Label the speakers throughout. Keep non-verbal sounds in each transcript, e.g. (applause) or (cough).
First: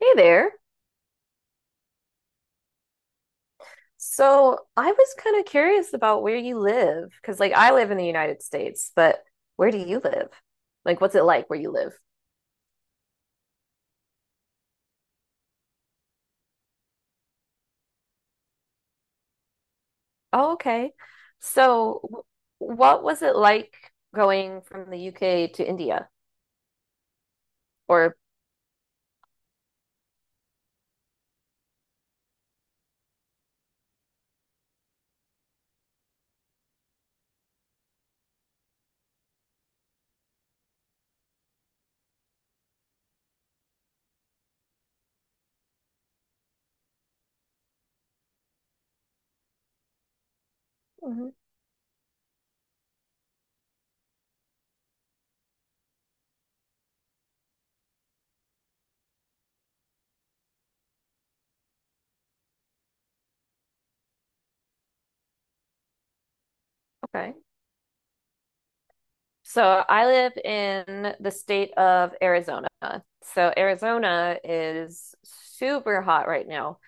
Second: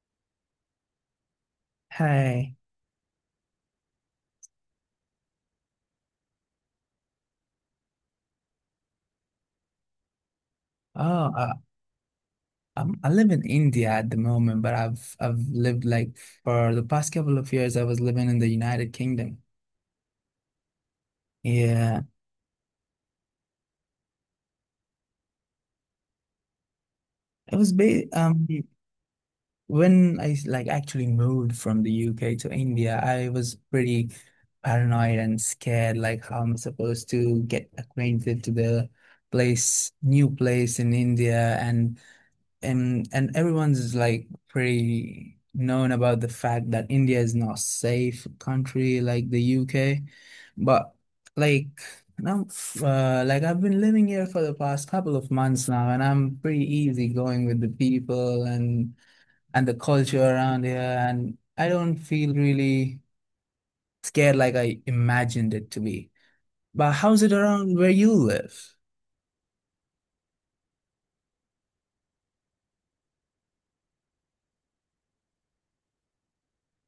Speaker 1: Hey there.
Speaker 2: Hi.
Speaker 1: So I was kind of curious about where you live, because like I live in the United States, but where do you live? Like, what's it
Speaker 2: Oh,
Speaker 1: like
Speaker 2: uh,
Speaker 1: where you live?
Speaker 2: I live in India at the moment, but I've lived like for the past couple of years, I was living in the United Kingdom.
Speaker 1: Oh, okay. So
Speaker 2: Yeah,
Speaker 1: w- what was it like going from the UK to India?
Speaker 2: it was ba
Speaker 1: Or,
Speaker 2: when I like actually moved from the UK to India, I was pretty paranoid and scared, like how I'm supposed to get acquainted to the place, new place in India, and and everyone's like pretty known about the fact that India is not safe country like the UK, but
Speaker 1: mhm,
Speaker 2: like now, like I've been living here for the past couple of months now, and I'm pretty easy going with the people and the culture around here, and I don't feel really scared like I imagined it to be. But how's it
Speaker 1: okay.
Speaker 2: around where you live?
Speaker 1: So I live in the state of Arizona. So Arizona is super hot right now.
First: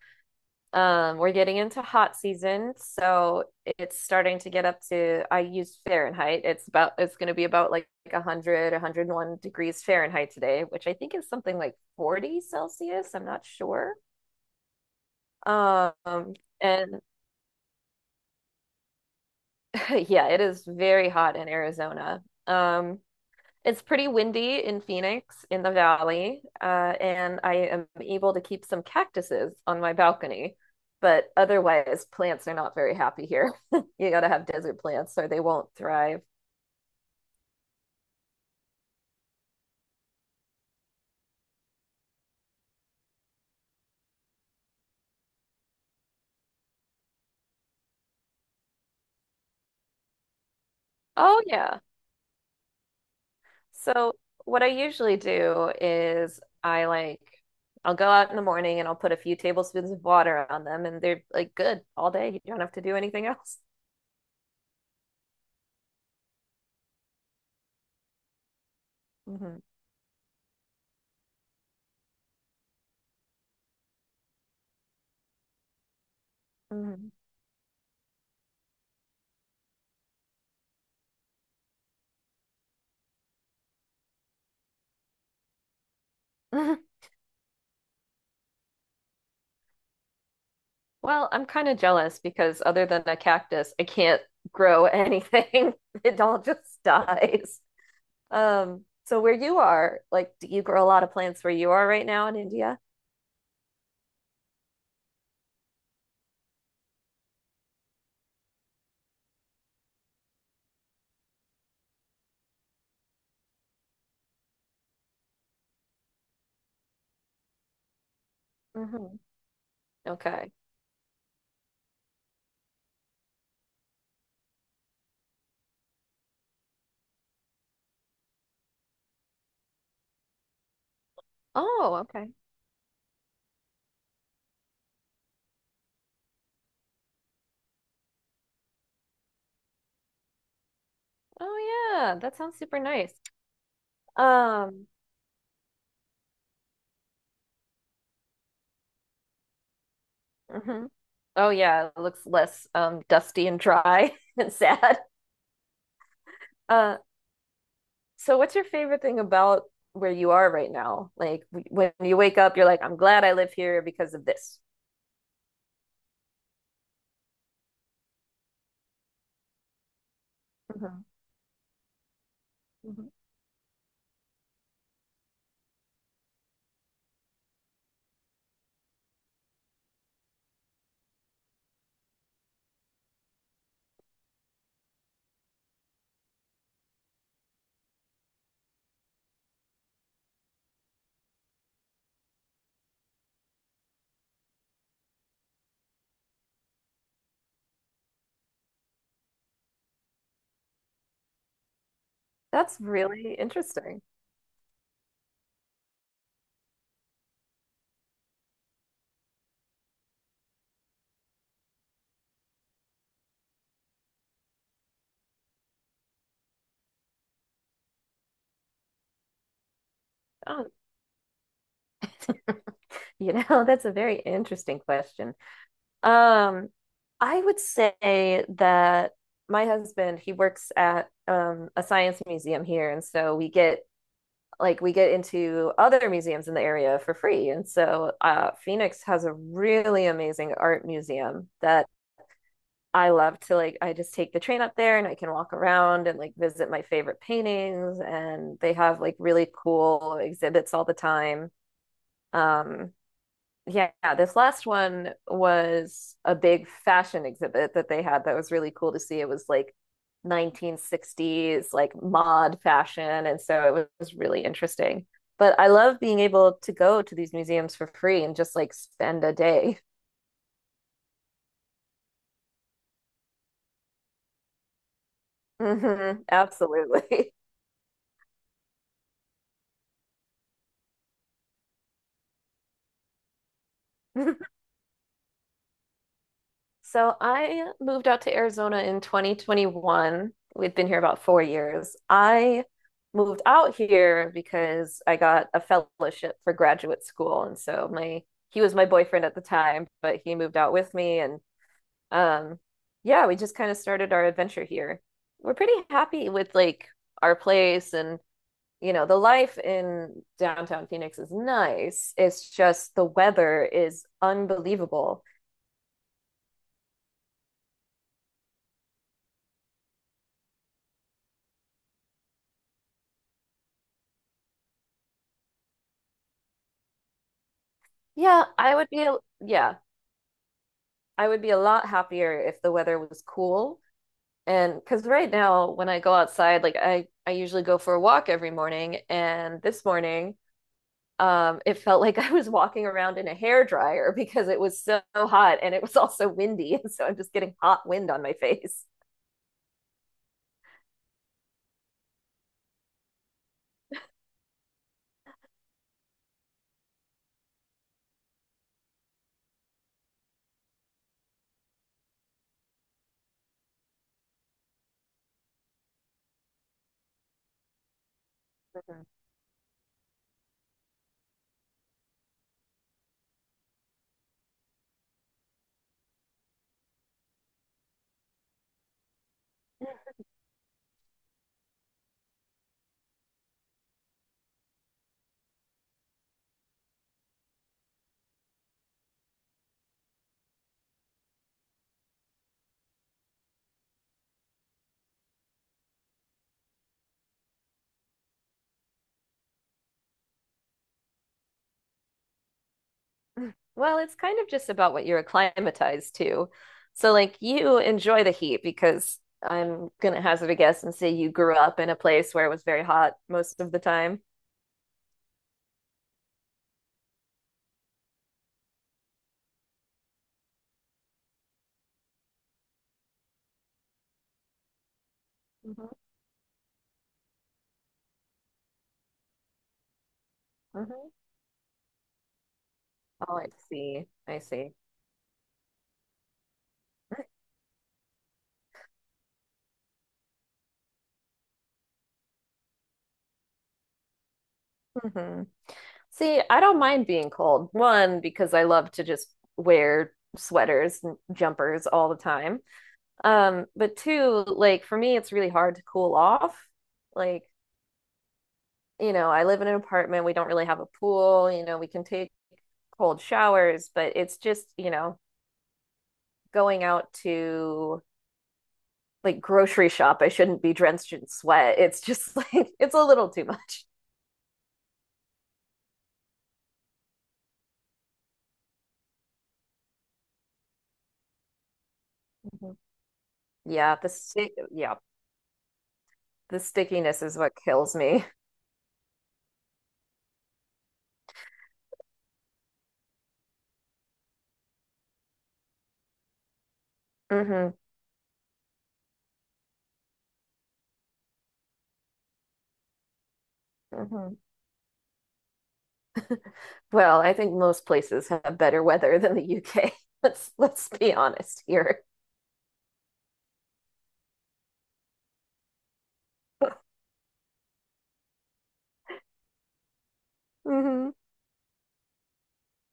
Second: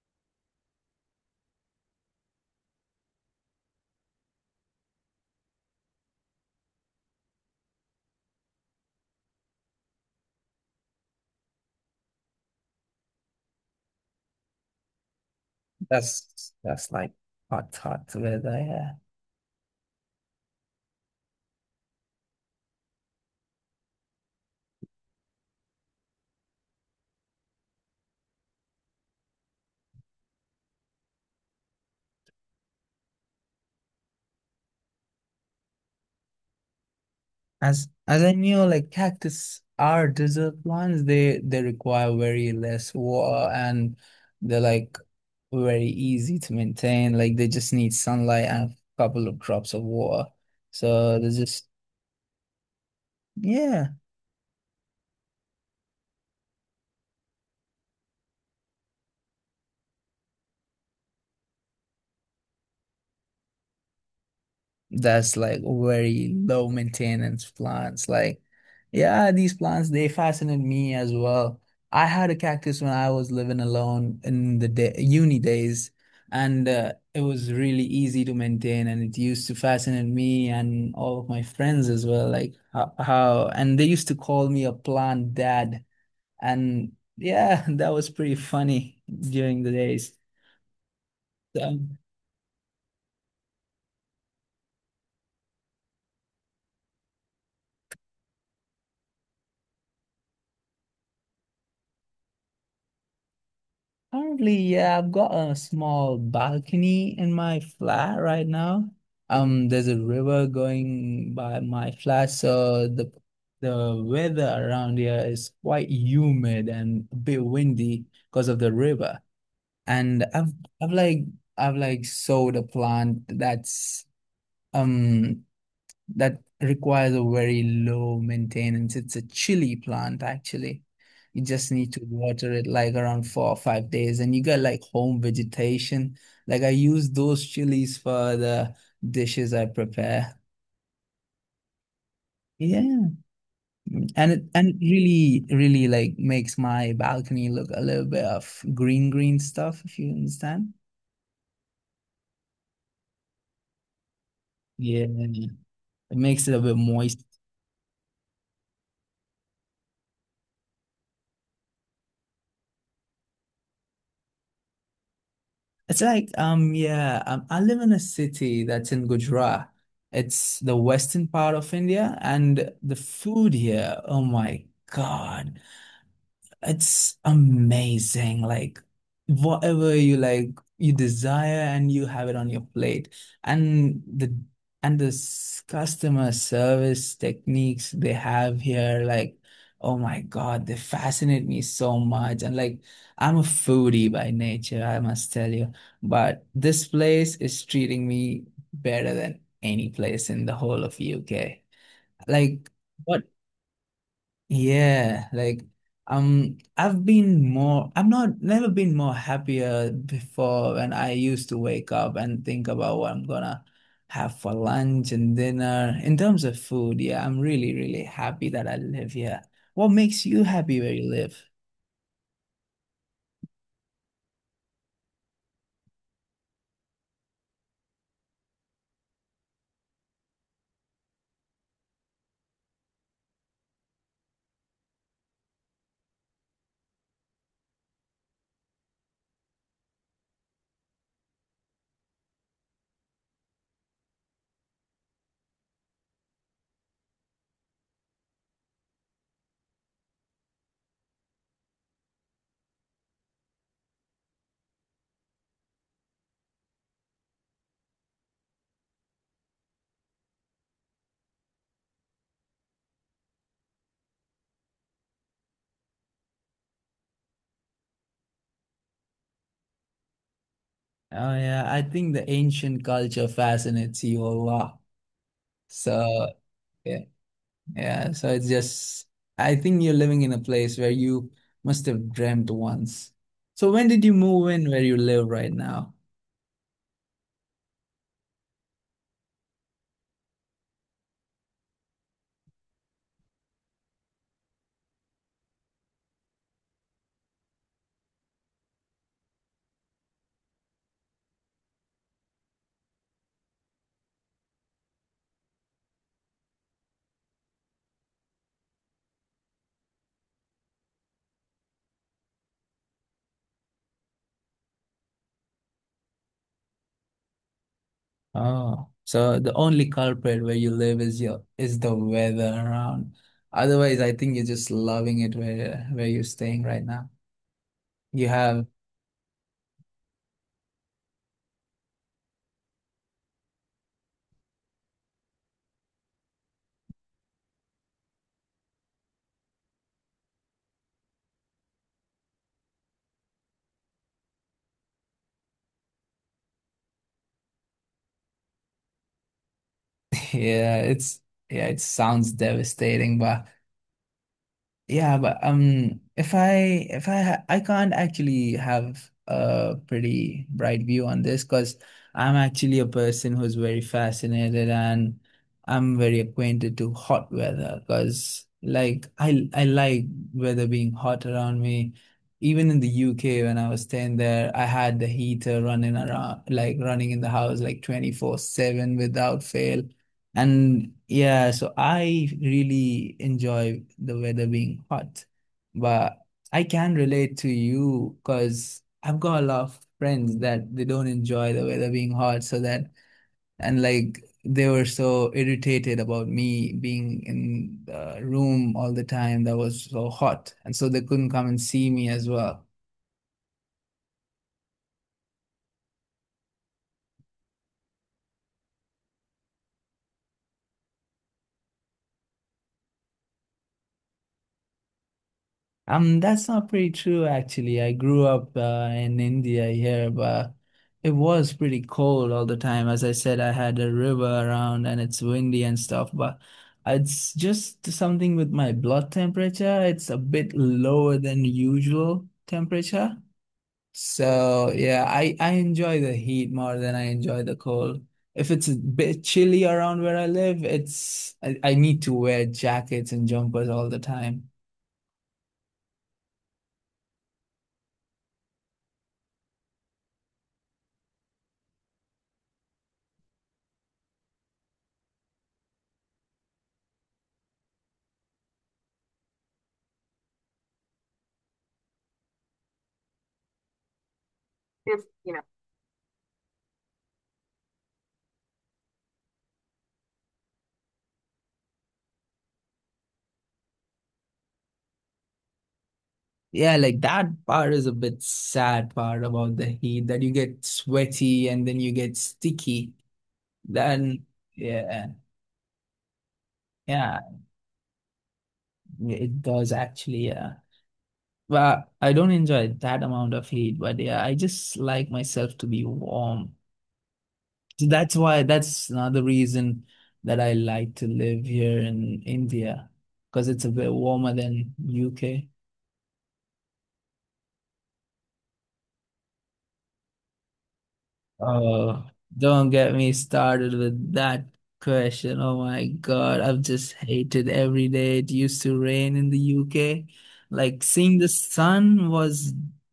Speaker 1: We're getting into hot season, so it's starting to get up to, I use Fahrenheit. It's going to be about like 100, 101 degrees Fahrenheit today, which I think is something like 40 Celsius. I'm not sure. Um,
Speaker 2: That's
Speaker 1: and
Speaker 2: like hot, hot weather, yeah.
Speaker 1: (laughs) Yeah, it is very hot in Arizona. It's pretty windy in Phoenix in the valley, and I am able to keep some cactuses on my balcony. But otherwise, plants are not very happy here. (laughs) You gotta have desert plants or they won't thrive.
Speaker 2: As I knew, like cactus are desert plants. They require very less water and they're like very easy to maintain. Like they just need sunlight and a couple of drops of water. So they are
Speaker 1: Oh,
Speaker 2: just
Speaker 1: yeah.
Speaker 2: yeah,
Speaker 1: So, what I usually do is I'll go out in the morning and I'll put a few tablespoons of water on them, and they're like good all day. You don't have to do anything else.
Speaker 2: that's like very low maintenance plants. Like, yeah, these
Speaker 1: Hmm.
Speaker 2: plants they fascinate me as well. I had a cactus when I was living alone in the day, uni days, and
Speaker 1: Hmm.
Speaker 2: it was really easy to maintain, and it used to fascinate me and all of my friends as well. Like how and they used to call me a plant dad,
Speaker 1: (laughs)
Speaker 2: and yeah, (laughs) that was pretty funny during the days.
Speaker 1: Well, I'm kind
Speaker 2: So,
Speaker 1: of jealous because other than a cactus, I can't grow anything. (laughs) It all just dies. So where you are, like, do you grow a lot of plants where you are right now in India?
Speaker 2: currently, yeah, I've got a small balcony in my flat right now. There's a river going by my flat, so the weather around here is quite humid and a bit windy because of the
Speaker 1: Hmm.
Speaker 2: river. And
Speaker 1: Okay.
Speaker 2: I've I've like sowed a plant that's um that requires a very low maintenance. It's a chili plant, actually. You just need
Speaker 1: Oh,
Speaker 2: to
Speaker 1: okay.
Speaker 2: water it like around 4 or 5 days, and you get like home vegetation. Like I use those chilies for the dishes I prepare.
Speaker 1: Oh yeah, that sounds super nice.
Speaker 2: Yeah. And it
Speaker 1: Um,
Speaker 2: really, really like makes my balcony look a little bit of green, green stuff, if you understand.
Speaker 1: mhm. Oh yeah, it looks less dusty and dry (laughs) and sad.
Speaker 2: Yeah. It makes it a bit
Speaker 1: Uh,
Speaker 2: moist.
Speaker 1: so what's your favorite thing about where you are right now? Like when you wake up, you're like, I'm glad I live here because of this.
Speaker 2: It's like I live in a city that's in Gujarat. It's the
Speaker 1: Mhm.
Speaker 2: western part of India and the
Speaker 1: Mhm.
Speaker 2: food here, oh my God. It's amazing. Like whatever you like, you desire and you have it on your plate. And the and the customer service techniques they have here, like, oh my God, they fascinate me so much. And like I'm a foodie by nature, I must tell you. But this place is treating me better than any place in the whole of UK. Like
Speaker 1: That's
Speaker 2: what?
Speaker 1: really interesting.
Speaker 2: Yeah, like I'm not never been more happier before when I used to wake up and think about what I'm gonna have for lunch and dinner. In terms of food, yeah, I'm really, really happy that I live here. What makes you
Speaker 1: Oh,
Speaker 2: happy where you live?
Speaker 1: (laughs) you know, that's a very interesting question. Um, I would say that my husband, he works at a science museum here, and so we get we get into other museums in the area for free. And so Phoenix has a really amazing art museum that I love to like I just take the train up there and I can walk around and like visit my favorite paintings and they have like really cool exhibits all the time. Um, yeah, this last one was a big fashion exhibit that they had that was really cool to see. It was like 1960s, like mod fashion. And so it was really interesting. But I love being able to go to these museums for free and just like spend a day.
Speaker 2: Oh yeah, I think the ancient culture fascinates you a lot.
Speaker 1: Mhm,
Speaker 2: So yeah,
Speaker 1: absolutely.
Speaker 2: yeah. I think you're living in a place where you must have dreamt once. So when did you move
Speaker 1: (laughs)
Speaker 2: in where you live right now?
Speaker 1: So I moved out to Arizona in 2021. We've been here about 4 years. I moved out here because I got a fellowship for graduate school. And so my he was my boyfriend at the time, but he moved out with me, and um yeah, we just kind of started our adventure here. We're pretty happy with like our place and you know, the life in downtown Phoenix is nice. It's just the weather is unbelievable.
Speaker 2: Oh, so the only culprit where you live is your is the weather around. Otherwise, I think you're just loving it where you're staying right now. You
Speaker 1: Yeah,
Speaker 2: have,
Speaker 1: I would be, yeah. I would be a lot happier if the weather was cool. And because right now, when I go outside, like I usually go for a walk every morning. And this morning, it felt (laughs) like I was walking around in a hair dryer because it was so hot and it was also windy. (laughs) And so I'm just getting hot wind on my face.
Speaker 2: (laughs) yeah, it's yeah, it sounds devastating, but. Yeah, but if I ha I can't actually have a pretty bright view on this because I'm actually a person who's very fascinated and I'm very acquainted to hot weather because
Speaker 1: Mm-hmm.
Speaker 2: like I like weather being hot around me. Even in the UK when I was staying there, I had the heater running around like running in the house like 24/7 without fail. And yeah, so I really enjoy the weather being hot, but I can relate to you because I've got a lot of friends that they don't enjoy the weather being hot, so that and like they were so irritated about me being in the room all the time that was so hot, and so they couldn't come and see me as well.
Speaker 1: (laughs) Well, it's kind of just about what you're acclimatized to. So, like, you enjoy the heat because I'm going to hazard a guess and say you grew up in a place where it was very hot most of the time.
Speaker 2: That's not pretty true, actually. I grew up in India here, but it was pretty cold all the time. As I said, I had a river around and it's windy and
Speaker 1: Mhm,
Speaker 2: stuff, but it's just something with my blood temperature. It's a bit
Speaker 1: mhm.
Speaker 2: lower than usual temperature.
Speaker 1: Oh, I see. I
Speaker 2: So
Speaker 1: see.
Speaker 2: yeah, I enjoy the heat more than I enjoy the cold. If it's a bit chilly around where I live, it's I need to wear jackets and jumpers all the time.
Speaker 1: Hmm. See, I don't mind being cold. One, because I love to just wear sweaters and jumpers all the time. But two, like for me, it's really hard to cool off. Like, you know, I live in an apartment. We don't really have a pool. You know, we can take cold showers, but it's just, you know, going out to like grocery shop. I shouldn't be drenched in sweat. It's just (laughs) like, it's a little too much.
Speaker 2: Yeah, like that part is a bit sad part about the heat that you get sweaty and then you get
Speaker 1: Mhm.
Speaker 2: sticky.
Speaker 1: Yeah, the
Speaker 2: Then
Speaker 1: city, yeah,
Speaker 2: yeah,
Speaker 1: the
Speaker 2: yeah,
Speaker 1: stickiness is what kills me.
Speaker 2: it does actually, yeah. But I don't enjoy that amount of heat, but yeah, I just like myself to be warm.
Speaker 1: Hmm.
Speaker 2: So that's why that's another reason that I like to live here in India because it's a bit warmer
Speaker 1: Hmm.
Speaker 2: than UK.
Speaker 1: Well, I think most places have better weather (laughs) than the UK. (laughs) Let's be honest here.
Speaker 2: Oh, don't get me started with that question. Oh my God, I've just hated every day. It used to rain in the UK. Like
Speaker 1: Hmm.
Speaker 2: seeing the sun was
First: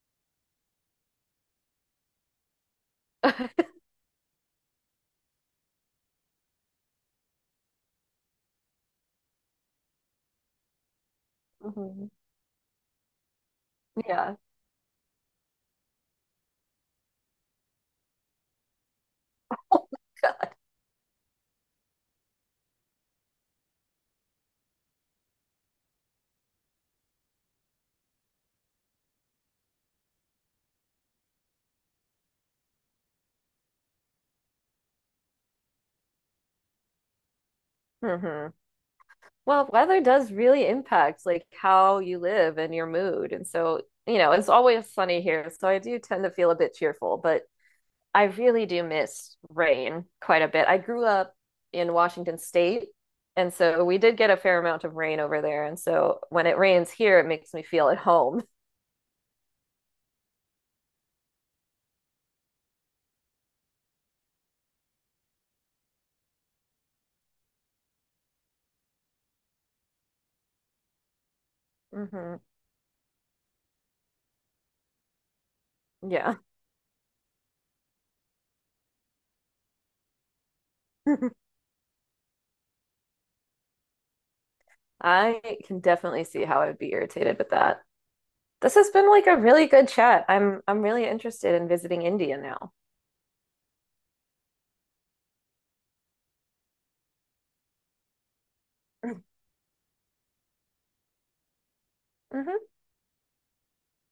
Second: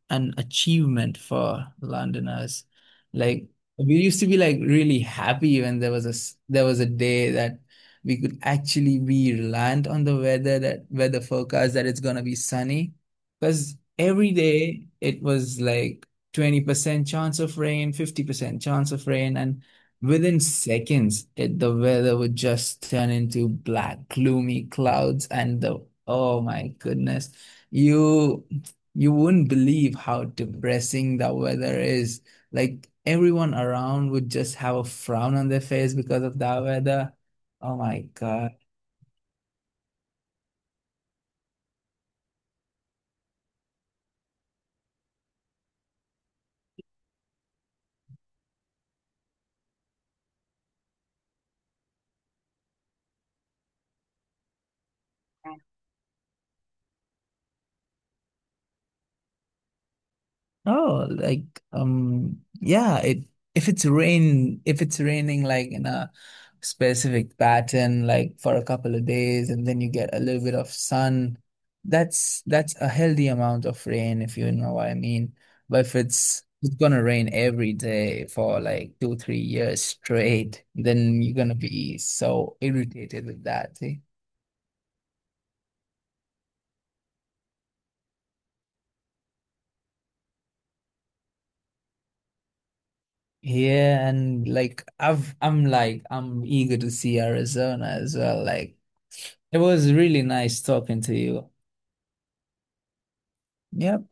Speaker 2: an achievement for Londoners. Like we used to be like really happy when there was a there was a day that we could actually be reliant on the weather forecast that it's
Speaker 1: Hmm.
Speaker 2: gonna be sunny. Because
Speaker 1: (laughs)
Speaker 2: every
Speaker 1: Yeah.
Speaker 2: day it was like 20% chance of rain, 50% chance of rain, and
Speaker 1: Oh
Speaker 2: within
Speaker 1: my
Speaker 2: seconds, the weather would just turn into black, gloomy clouds, and the oh my goodness, you you wouldn't believe how depressing the weather is. Like everyone around would just have a frown on their face because of that weather. Oh my
Speaker 1: God. Hmm.
Speaker 2: God.
Speaker 1: Well, weather does really impact like how you live and your mood. And so, you know, it's always sunny here, so I do tend to feel a bit cheerful, but I really do miss rain quite a bit. I grew up in Washington State, and so we did get a fair amount of rain over there. And so when it rains here, it makes me feel at home.
Speaker 2: Oh, like yeah, it if it's raining like in a specific pattern like for a couple of days and then you get a little bit of sun,
Speaker 1: Hmm.
Speaker 2: that's a healthy amount of rain if you know what I mean. But if
Speaker 1: Yeah.
Speaker 2: it's it's gonna rain every day for like two, 3 years straight, then you're
Speaker 1: (laughs)
Speaker 2: gonna be so irritated with that, see?
Speaker 1: I can definitely see how I'd be irritated with that. This has been like a really good chat. I'm really interested in visiting India now.
Speaker 2: Yeah, and like I'm eager to see Arizona as well. Like
Speaker 1: (laughs)
Speaker 2: it was really nice talking to you.
Speaker 1: Hmm.
Speaker 2: Yep.